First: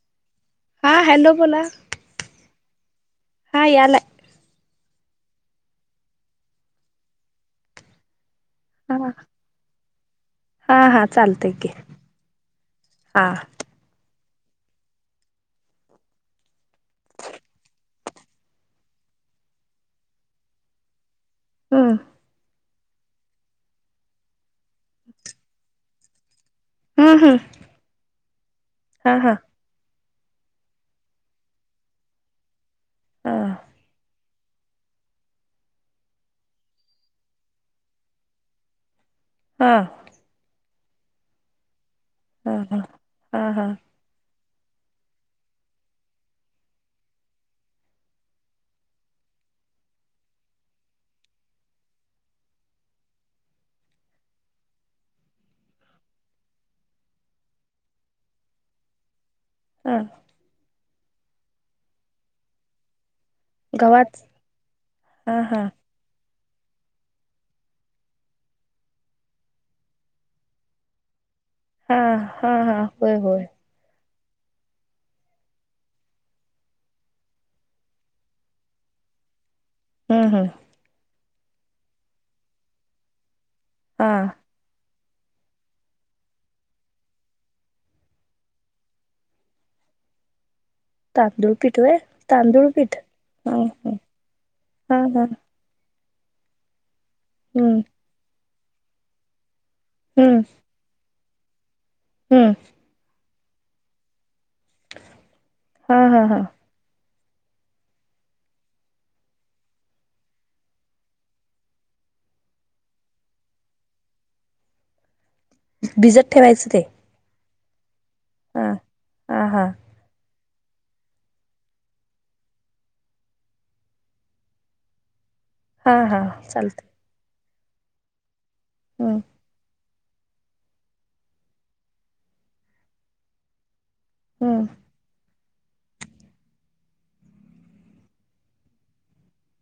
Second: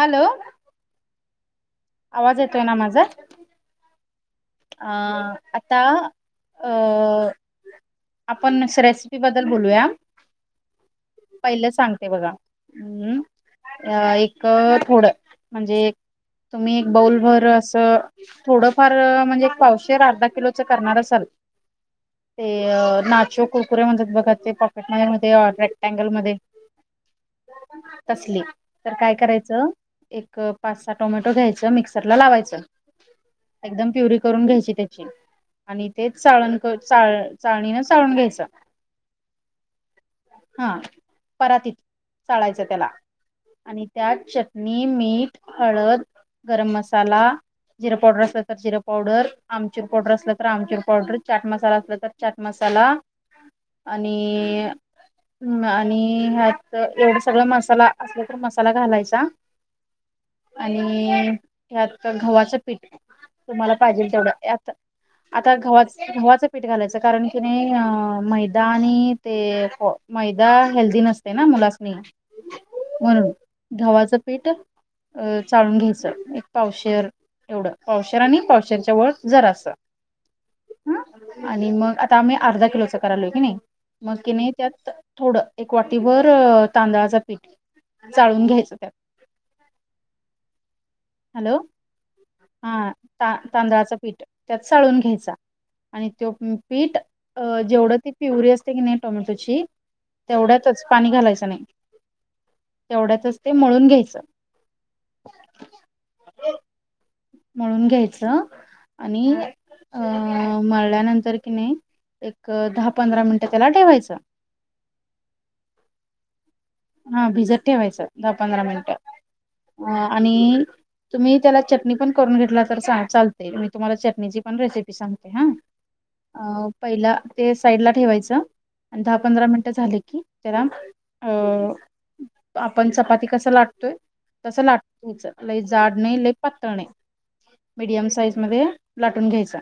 Hello. हा hello बोला. आवाज येतोय ना माझा हा यालाय. अं आता अ आपण हा रेसिपी बद्दल बोलूया. हा हा चालतय की पहिलं सांगते बघा हम् हा एक. थोडं म्हणजे तुम्ही एक बऊल भर असं थोडंफार म्हणजे पावशेर अर्धा किलोच करणार असाल. हा. ते नाचो कुरकुरे म्हणतात बघा ते पॉकेट मध्ये रेक्टँगलमध्ये हा हा. तसली तर काय करायचं एक पाच सहा टोमॅटो घ्यायचं मिक्सरला लावायचं. हा एकदम प्युरी करून घ्यायची त्याची आणि तेच चाळण-चाळ- चाळणीन चाळून घ्यायचा. हा. हा परातीत हा चाळायचं हा त्याला हा हा आणि त्यात चट णी मीठ हळद गरम मसाला जिर पावडर असलं तर जिर पावडर आमचूर पावडर असलं तर आमचूर पावडर चाट मसाला असला तर चाट मसाला साला आणि हम् आणि ह्यात एवढं सगळं मसाला असल तर मसाला घालायचा हम् आणि त्यात गव्हाचं पीठ तुम्हाला पाहिजे गव्हाच तेवढं हा आत-आता हा गवा- गव्हाचं पीठ घालायचं कारण की नाही अं.. मैदा आणि ते मैदा हेल्दी नसते ना मुलासनी हा हा हा होय म्हणून होय गव्हाचं पीठ अ चाळून घ्यायचं एक पावशर एवढं पावशर आणि पावशरच्या वर जरा असं हम्म हम् आणि मग आता आम्ही अर्धा किलोच करालोय की नाही हा मग कि नाही त्यात थोडं एक वाटीबर अं.. तांदळाच पीठ चाळून घ्यायचं त्यात तांदूळ हॅलो पीठ व्हय तांदूळ हा पीठ हा हा ता-तांदळाचं पीठ त्यात हा चाळून हा घ्यायच आणि तो पीठ हम्म जेवढं अं.. ती प्युरी असते की नाही टोमॅटोची हम्म तेवढ्यातच पाणी घालायचं नाही हम्म तेवढ्यातच ते मळून घ्यायचं हा हा हा मळून घ्यायचं आणि अं.. मळल्यानंतर कि नाही एक दहा पंधरा मिनिटं त्याला ठेवायचं बिजत ठेवायंच हा भिजत ठेवायचं दहा पंधरा मिनट हा हा आणि तुम्ही त्याला चटणी पण करून घेतला तर चाल- चालते मी तुम्हाला चटणीची पण रेसिपी सांग हा हा चालतय ते साईडला ठेवायचं आणि दहा पंधरा मिनटं झाले की त्याला अ आपण चपाती कस लाटतोय हम्म तसं लाट तुमच लय जाड नाही लय पातळ नाही मीडियम साईज मध्ये लाटून घ्यायचा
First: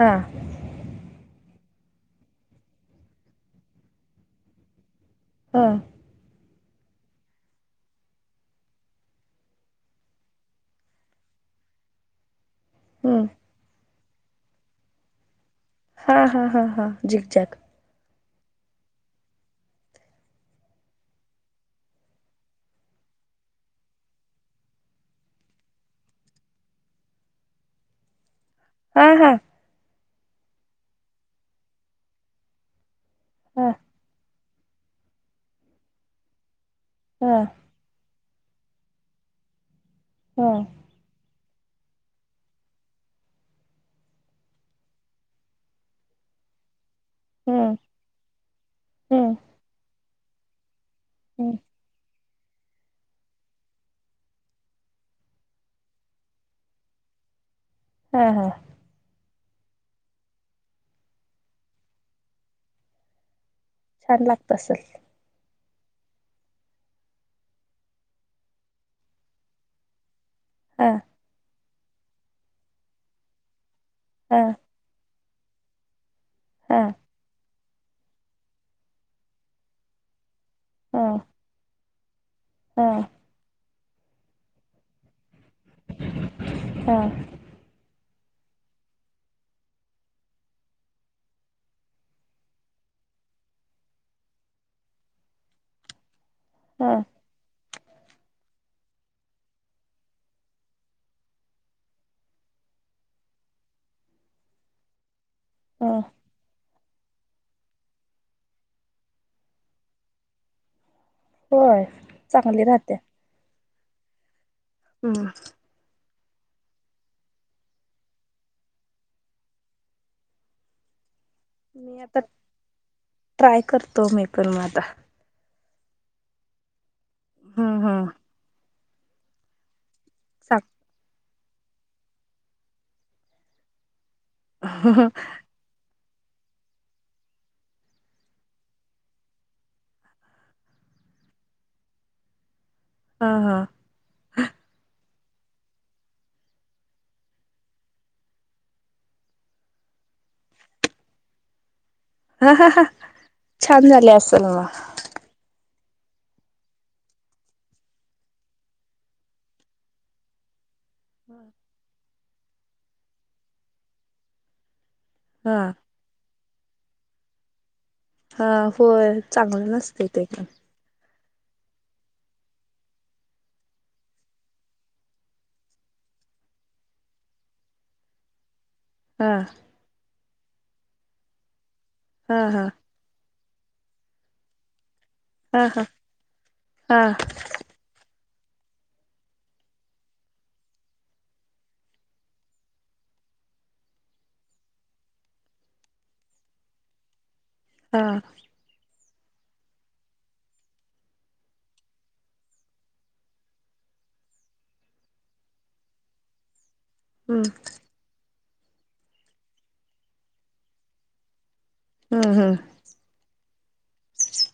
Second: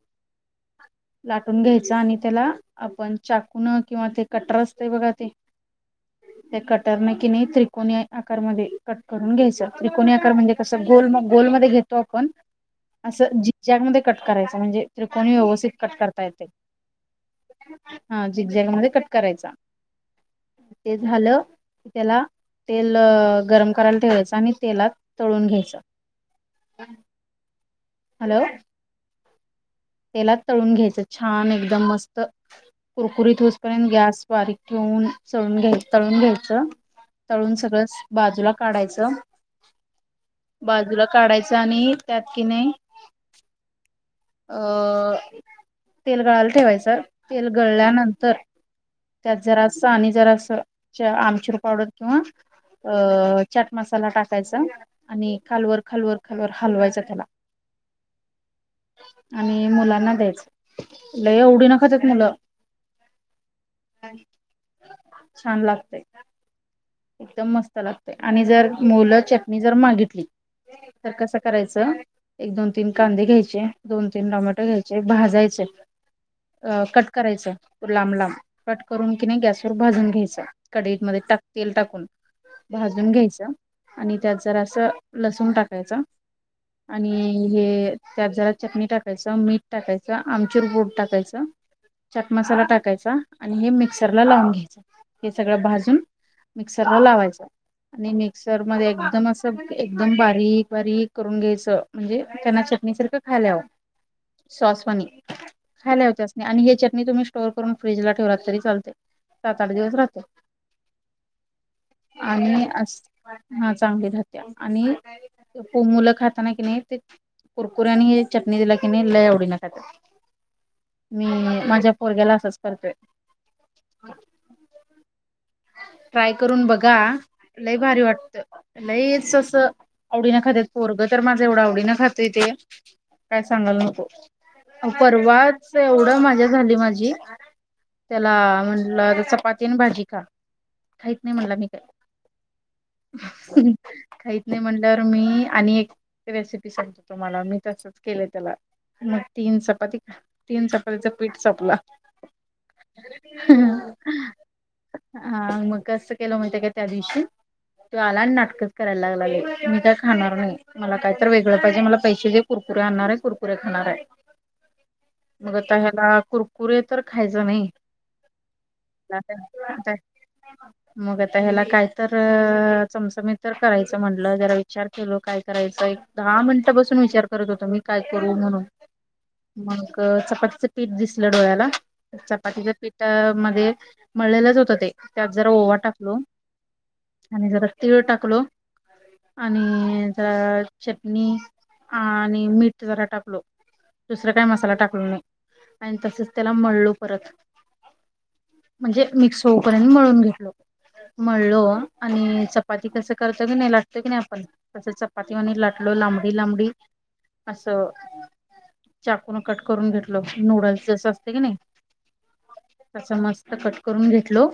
हा लाटून घ्यायचा आणि त्याला आपण चाकून किंवा ते कटर असते बघा.. ते हा त्या कटरने कणी त्रिकोणी आकारमध्ये कट करून घ्यायचं. त्रिकोणी आकार म्हणजे कसं गोल मग गोलमध्ये घेतो आपण अस हम्म ज्यामध्ये कट करायचं म्हणजे त्रिकोणी व्यवस्थित ते कट हा करता हा येते. हा हा झिकझॅक हा झिगझॅग मध्ये कट करायचा. ते झालं त्याला तेल गरम करायला ठेवायचं आणि तेलात तळून घ्यायचं. हॅलो... ह हा तेलात तळून घ्यायचं छान एकदम मस्त कुरकुरीत हा होऊसपर्यंत गॅस बारीक ठेऊन चळून घ्यायच. तळून घ्यायचं. हा तळून सगळं बाजूला काढायच. हा बाजूला काढायचं आणि त्यात कि नाही अ तेल गळायला ठेवायचं. तेल हम्म गळल्यानंतर हम्म त्यात जरासं आणि जरासं आमचुर हम्म पावडर किंवा अ चाट मसाला टाकायचा आणि खालवर खालवर खालवर हलवायचा त्याला हा हा आणि मुलांना द्यायच लई आवडीन खात्यात मुलं छान लागत असल. छान लागतय. एकदम मस्त लागतय आणि जर मुलं चटणी जर मागितली हा तर कसं करायचं एक दोन तीन कांदे घ्यायचे. दोन तीन हा टोमॅटो घ्यायचे. भाजायचे. हा अ कट करायच. लांब लांब कट करून कि नाही गॅसवर भाजून घ्यायच. हा कढईतमध्ये तेल टाकून हा हा भाजून घ्यायच आणि त्यात जरा अस लस टाकायचा आणि हा हे त्यात जरा चटणी टाकायचं. मीठ टाकायचं. आमचूर पूड टाकायचं. चॅट मसाला टाकायचा आणि हे मिक्सरला लावून घ्यायच. हे सगळं भाजून मिक्सर ला लावायचा आणि मिक्सर मध्ये एकदम असं एकदम बारीक बारीक करून घ्यायचं म्हणजे त्यांना चटणी सारखं खायला यावं. सॉसवानी हा खायला यावं त्यासनी आणि ह्याच्यात तुम्ही स्टोअर करून फ्रीज ला ठेवलात तरी चालते. सात आठ दिवस राहते. होय चांगली आणि राहते अस चांगली राहत्या आणि हम्म मुलं खाता त्यांना कणी ते कुरकुऱ्या आणि हे चटणी दिला की नाही लई आवडीन खात्यात. मी माझ्या मी आता पोरग्याला असच करतोय. ट्राय करतो मी पण मग आता ट्राय करून बघा. लय हम्म भारी हम्म वाटत. लयच असं आवडीनें सांग खात्यात. पोरगं तर माझं एवढं आवडीनें खातंय ते काय सांगायला नको... ह ह परवाच मज्जा झाली माझी त्याला म्हटलं, चपाती आणि भाजी खा. खाईत नाही म्हणला मी काय हा खाईत नाही म्हणलं तर मी आणि एक रेसिपी सांगतो तुम्हाला मी तसच केलं त्याला मग तीन चपाती तीन चपातीचं पीठ संपला. ह हा ह छान झाले असेल मग हा मग कसं केलं माहित आहे का त्या दिवशी त्यो आला आणि नाटकंच करायला लागला लई मी काय खाणार नाही. मला काय तर वेगळं पाहिजे. मला पैसे दे. कुरकुऱे आणणार आहे. कुरकुऱे खाणार आहे. मग हा आता ह्याला कुरकुरे तर खायच नाही. हा होय चांगलं नसतं ते पण मग आता ह्याला काय तर चमचमी तर करायचं म्हणटलं, जरा विचार केल काय करायचं? दहा मिनटापासून विचार करत होत मी काय करू म्हणून. हा मग चपातीचं पीठ दिसलं डोळ्याला. हा हा चपातीच पीठ मग ते मळलेलच होत ते. त्यात जरा हा ओवा हा टाकलो हा आणि जरा तीळ टाकलो. [unintelligible] आणि जरा चटणी आणि मीठ जरा टाकलो. दुसरा काय मसाला टाकलो नाही आणि तसेच त्याला मळलो परत. हा. म्हणजे मिक्स होऊ परण मळून घेतल. मळलो आणि चपाती कसं करतो की नाही? लाटतो की नाही आपण? तसं चपाती वानी लाटलो. लांबडी लांबडी. हम्म असं चाकूनं कट करून घेतलं नूडल्स जसं असतं की नाही? हम्म हम्म तसं मस्त कट करून घेटलो.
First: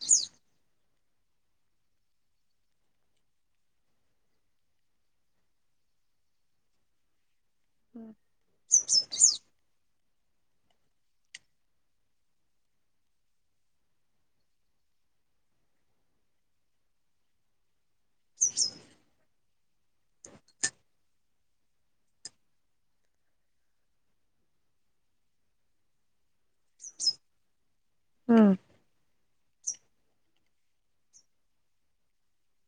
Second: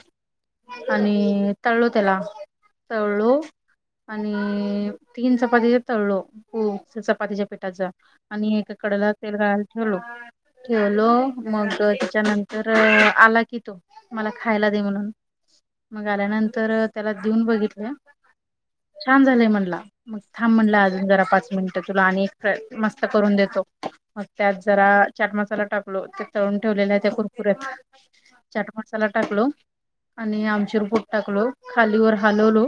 आणि तळलो त्याला. तळलो आणि तीन चपातीचे तळलो खूप चपातीचे पेटाचा आणि एक कडंला तेल गाळायला ठेवलो. ठेवलो मग त्याच्यानंतर आला की तो मला खायला दे म्हणून मग आल्यानंतर त्याला देऊन बघितलं छान झालंय म्हण मग थांब म्हणलं अजून जरा पाच मिनट तुला आणि मस्त करून देतो. मग त्या जरा चाट मसाला टाकलो तर तळून ठेवलेला आहे त्या कुरकुऱ्यात. हम्म चाट मसाला टाकलो. आणि आमचूर पोट टाकलो खालीवर हलवलो.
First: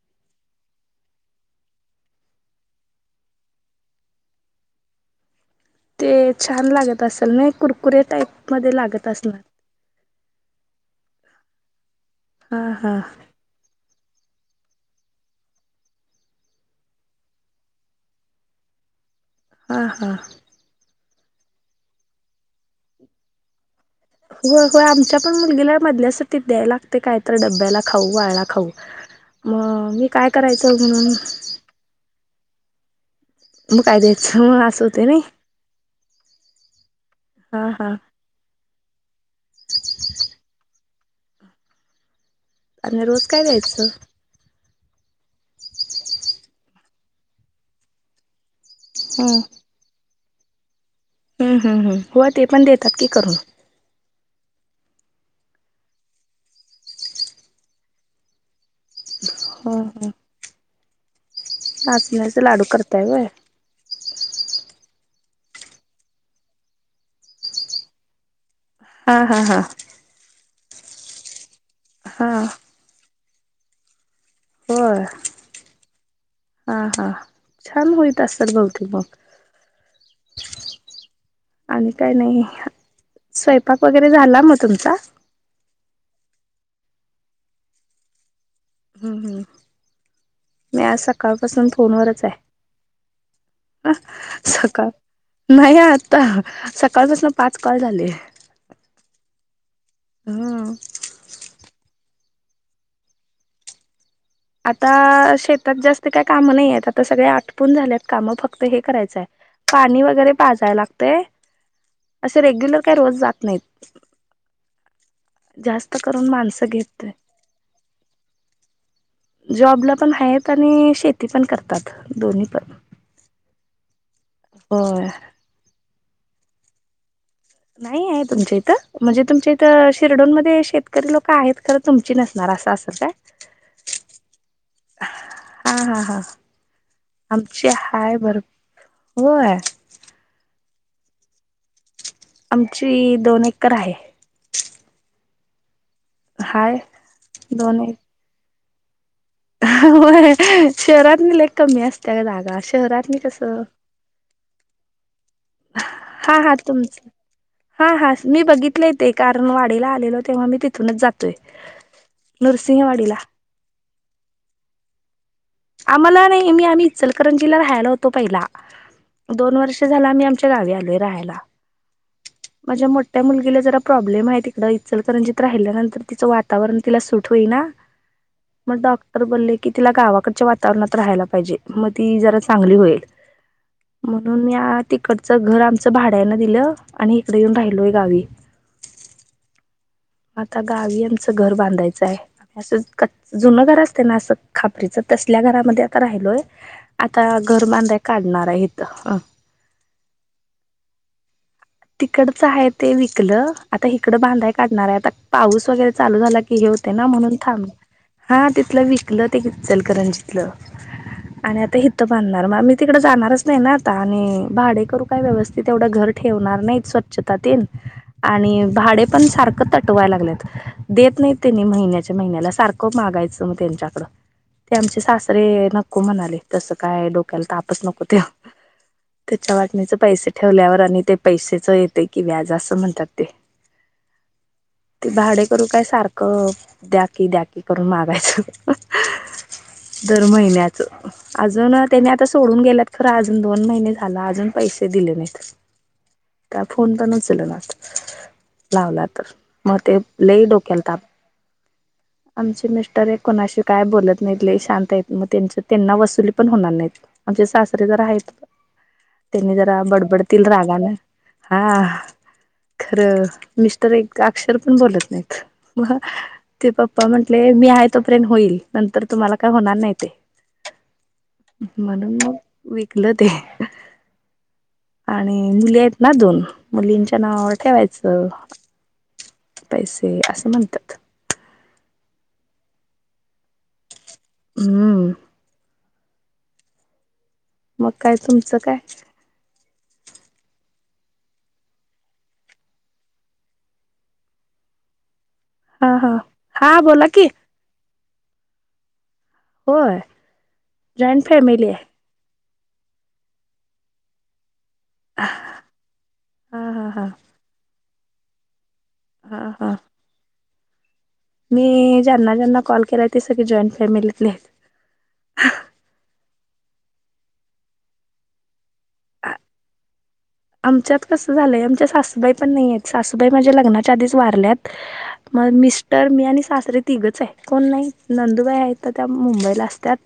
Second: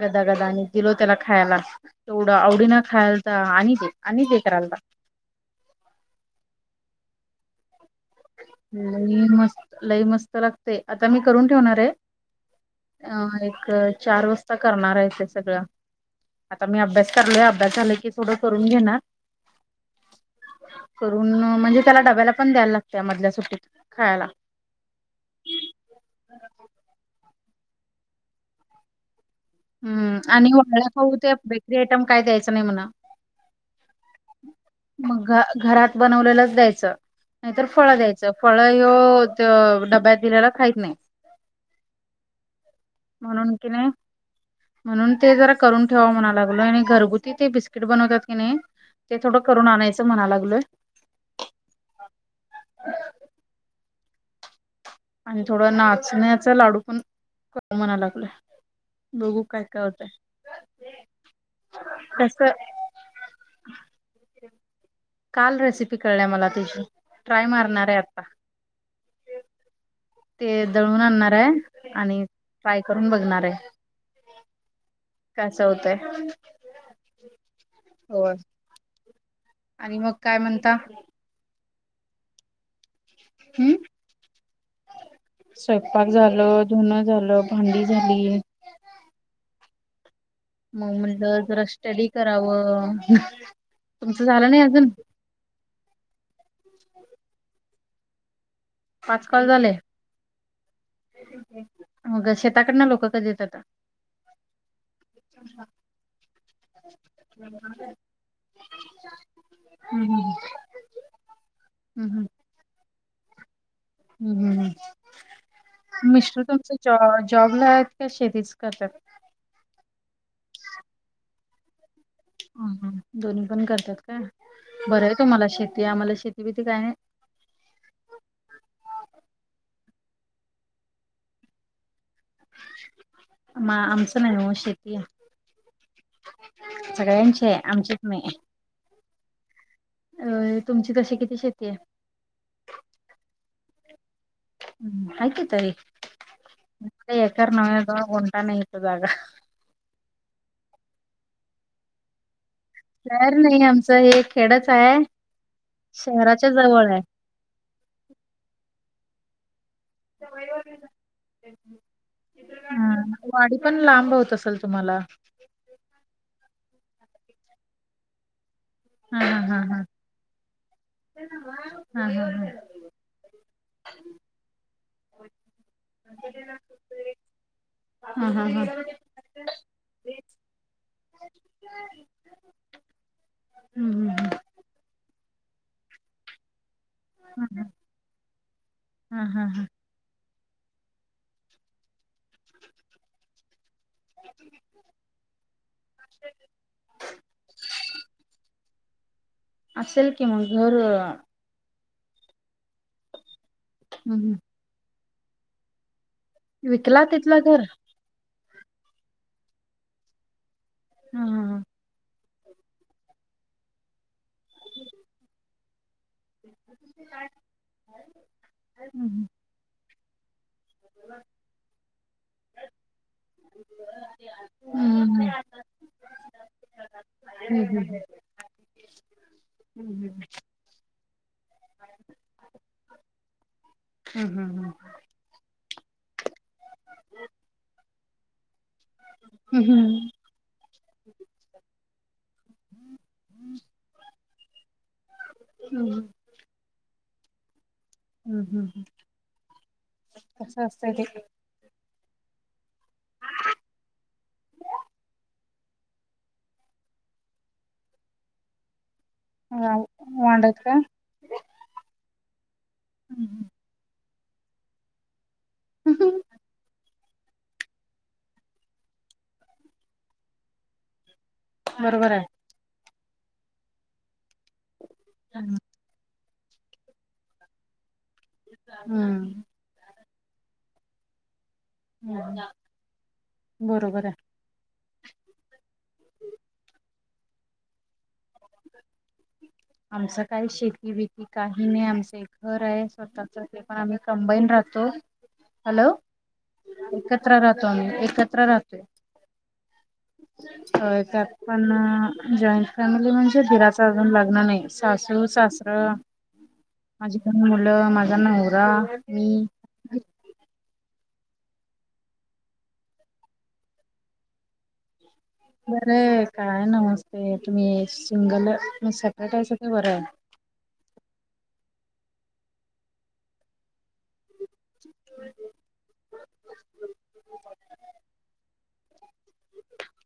गदा गदा आणि दिलो त्याला खायला. तेवढं आवडीन खायलता तर आणि आणि दे करालता. [inaudible] ते छान लागत असेल नाय कुरकुरे टाईप? मध्ये लागत लई असणार मस्त, लई मस्त लागते. आता मी करून ठेवणार आहे. हा हा अं एक चार वाजता करणार आहे ते सगळं. आता मी अभ्यास करलोय अभ्यास झाला की थोडं करून घेणार. हा हा. करून म्हणजे त्याला डब्याला पण द्यायला लागतं मधल्या सुटीत. हो होय आमच्या पण मुलगीला मधल्या सुट्टीत द्याय लागते काय तर डब्याला खाऊ वायला खाऊ. मग मी हम् काय आणि करायचं वायला म्हणून खाऊ त्या बेकरी आयटम काय द्यायचं नाही म्हणं मग काय द्यायचं मग असं होते नाही मग घरात बनवलेलंच द्यायचं. हा नाहीतर हा फळं द्यायचं फळं त्यो त्यो डब्यात दिलेला खाहीत नाही आणि रोज काय म्हणून की नाही द्यायचं? म्हणून ते जरा करून ठेवाव म्हणा लागलोय. आणि घरगुती ते बिस्किट बनवतात कि नाही? ते हम्म थोडं करून आणायचं म्हणा लागलोय. हम्म हम् हम हो ते पण देतात की करून. आणि थोडा नाचण्याचा लाडू पण [unintelligible] म्हणा लागलंय. बघू काय हो काय हो होतय. नाचण्याचे लाडू करताय व्हय. काल रेसिपी कळल्या मला तेची, ट्राय मारणार आहे आता. हा हा हा. ते दळून आणणार आहे. आणि हा फ्राय करून बघणार आहे. होय कसं होतंय हा हा छान होईत होय असतात बहुते मग. आणि मग काय म्हणता? आणि काय नाही, हम्म स्वयंपाक वगैरे झाला मग तुमचा? धुणं झालं, भांडी झाली. हम् हम. मग म्हटलं जरा स्टडी आहे करावं. तुमचं झालं नाही सकाळ अजून. नाही आता सकाळपास ना पाच कॉल झाले. पाच कॉल झाले. ह मग शेताकडन लोकं कधी येतात. आता शेतात जास्त काय काम नाही आहेत आता सगळे आटपून झालेत काम फक्त हे करायचंय. पाणी वगैरे हम् पाजाय लागतय असे रेग्युलर काय रोज जात नाहीत. हम्म हम्म. जास्त करून मिस्टर माणसं तुमचा जॉ घेत जॉबला आहेत का शेतीच करत्या त. जॉबला पण आहेत आणि शेती पण करतात. दोन्ही पण अ दोन्ही पण करतात का बरं होय आहे तुम्हाला शेतीय आम्हाला शेती बीती काय न्हाय. नाही चिरडोण मध्ये शेतकरी लोक आहेत खं तुम म आमचं नाही ओ शेतीय. हा हा हा आहे आमची आमचीच हाय नाही भरपूर हाय. अ तुमची तशी किती शती. आमची दोन एकर आहे. आहे की तरी हाय कोणतं एकर नावावर दोन इत गुंठा नाही हित जागा. शहरात म्हणलं कमी असत्या जागा आशी शहर नाही आमचं हे खेडच हाय. हा हा तुमच हा हा मी बघितलंय ते कारण वा डेला आलेल तेव्हा मी तिथूनच जातोय. हम् नृसिंहवाडीला वाडी पण लांब होत असेल तुम्हाला. आम्हाला नाही मी आम्ही इचलकरंजीला राहायला होतो पहिला. हा हा दोन हा वर्ष हा झाला आम्ही आमच्या गावी आलोय राहायला. हा हा हा माझ्या मोठ्या मुलगीला ज रा प्रॉब्लेम आहे तिकड इचलकरंजीत राहिल्यानंतर तिचं वातावरण तिला सुट होईना. हा हा हा मग हम्म डॉक्टर बोलले की ति गावाक च्या वातावरणात राहिला पाहिजे म तिजरा चांगली होईल. हम्म म्हणून तिकड च घर आमचं भाड्यानं दिलं आणि इकडे येऊन हम्म राहिलोय गावी. हा हा हा आता गावी आमचं घर बांधायचाय आस कच जुनं घर आस ते ना अस खापरीच तसल्या घरामध्ये आता राहिलोय आता घरबांध्या काढणार हाय हित हा. असेल कि मग घर. तिकडच हाय ते विकलं आता हिकडं हम्म बांधाय काढणार हाय आता पाऊस वगैरे चालू झाला की हे होते विकला ना म्हणून तिथलं घर थांब, हा तिथलं विकलं ते इचलकरंजीतलं. हा हा आणि हा आता हित बांदनार मग मी तिकडे जाणारच नाही ना आता आणि भाडे करू काय व्यवस्थित एवढं घर ठेवणार नाहीत स्वच्छता तेन आणि भाडे पण हम्म सारखं तटवाय लागल्यात. देत नाहीत त्यांनी महिन्याच्या महिन्याला सारखं मागायचं मग त्यांच्याकडं. ते आमचे हम्म सासरे नको म्हणाले, तसं काय डोक्याला तापच हम्म नको त्येव. त्याच्या वाटणीचे पैसे ठेवल्यावर आणि ते पैसेच येते की व्याज असं म्हणतात ते. हम् हम ह. ते भाडे करू काय सारखं द्याकी द्याकी करून मागायचं. हम्म दर महिन्याच अजून त्यांनी आता सोडून गेल्यात खर अजून दोन महिने झाला अजून पैसे दिले नाहीत त्या फोन पण उचल, हम्म हम् हम्म. म ते लई डोक्याला ताप. आमचे मिस्टर आहे कोणाशी काय बोलत नाहीत. लय शांत आहेत मग त्यांच्या त्यांना वसुली पण होणार नाहीत. आमचे सासरे जरा आहेत. [unintelligible] त्यांनी जरा बडबडतील वांडत रागा का ना हा खरं मिस्टर एक. ते अक्षर पण बोलत नाहीत ते प् पप्पा म्हंटले मी आहे, तो प्रेंत होईल नंतर तुम्हाला काय होणार नाही ते. बरोबर म्हणून आहे मग विकलं ते. आणि मुली आहेत ना दोन मुलींच्या नावावर ठेवायचं. हम्म पैसे असं म्हणतात. बरोबर आहे. हम्म. [unintelligible] मग काय तुमचं काय. आमचं काही शेती बीती काही नाही, आमचं घर आहे स्वतःच ते पण आम्ही कंबाईन राहतो. हॅलो हा हा हा बोला की एकत्र राहतो आम्ही एकत्र राहतोय. होय होय जॉईंट त्यात फॅमिली पण. आहे जॉईंट फॅमिली म्हणजे दीराचा अजून लग्न नाही. सासू सासरं हा हा हा माझीकन मुलं माझा नवरा. हा हम्म हा [unintelligible] मी ज्यांना ज्यांना कॉल केलाय ते सगळे जॉईंट फॅमिलीतले. बरं आहे काय नमस्ते तुम्ही सिंगल सतटायच ते बरं आहे. आमच्यात कसं झालंय आमच्या सासूबाई पण नाहीय, सासूबाई माझ्या लग्नाच्या आधी. वारल्यात माझे मिस्टर मी आणि सासरे तिघच आहे, कोण नाही नंदूबाई आहेत. मुंबईला असत्यात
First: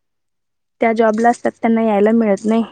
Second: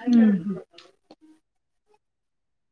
आहे. त्या जॉब ला असतात त्यांना याला मिळत नाही.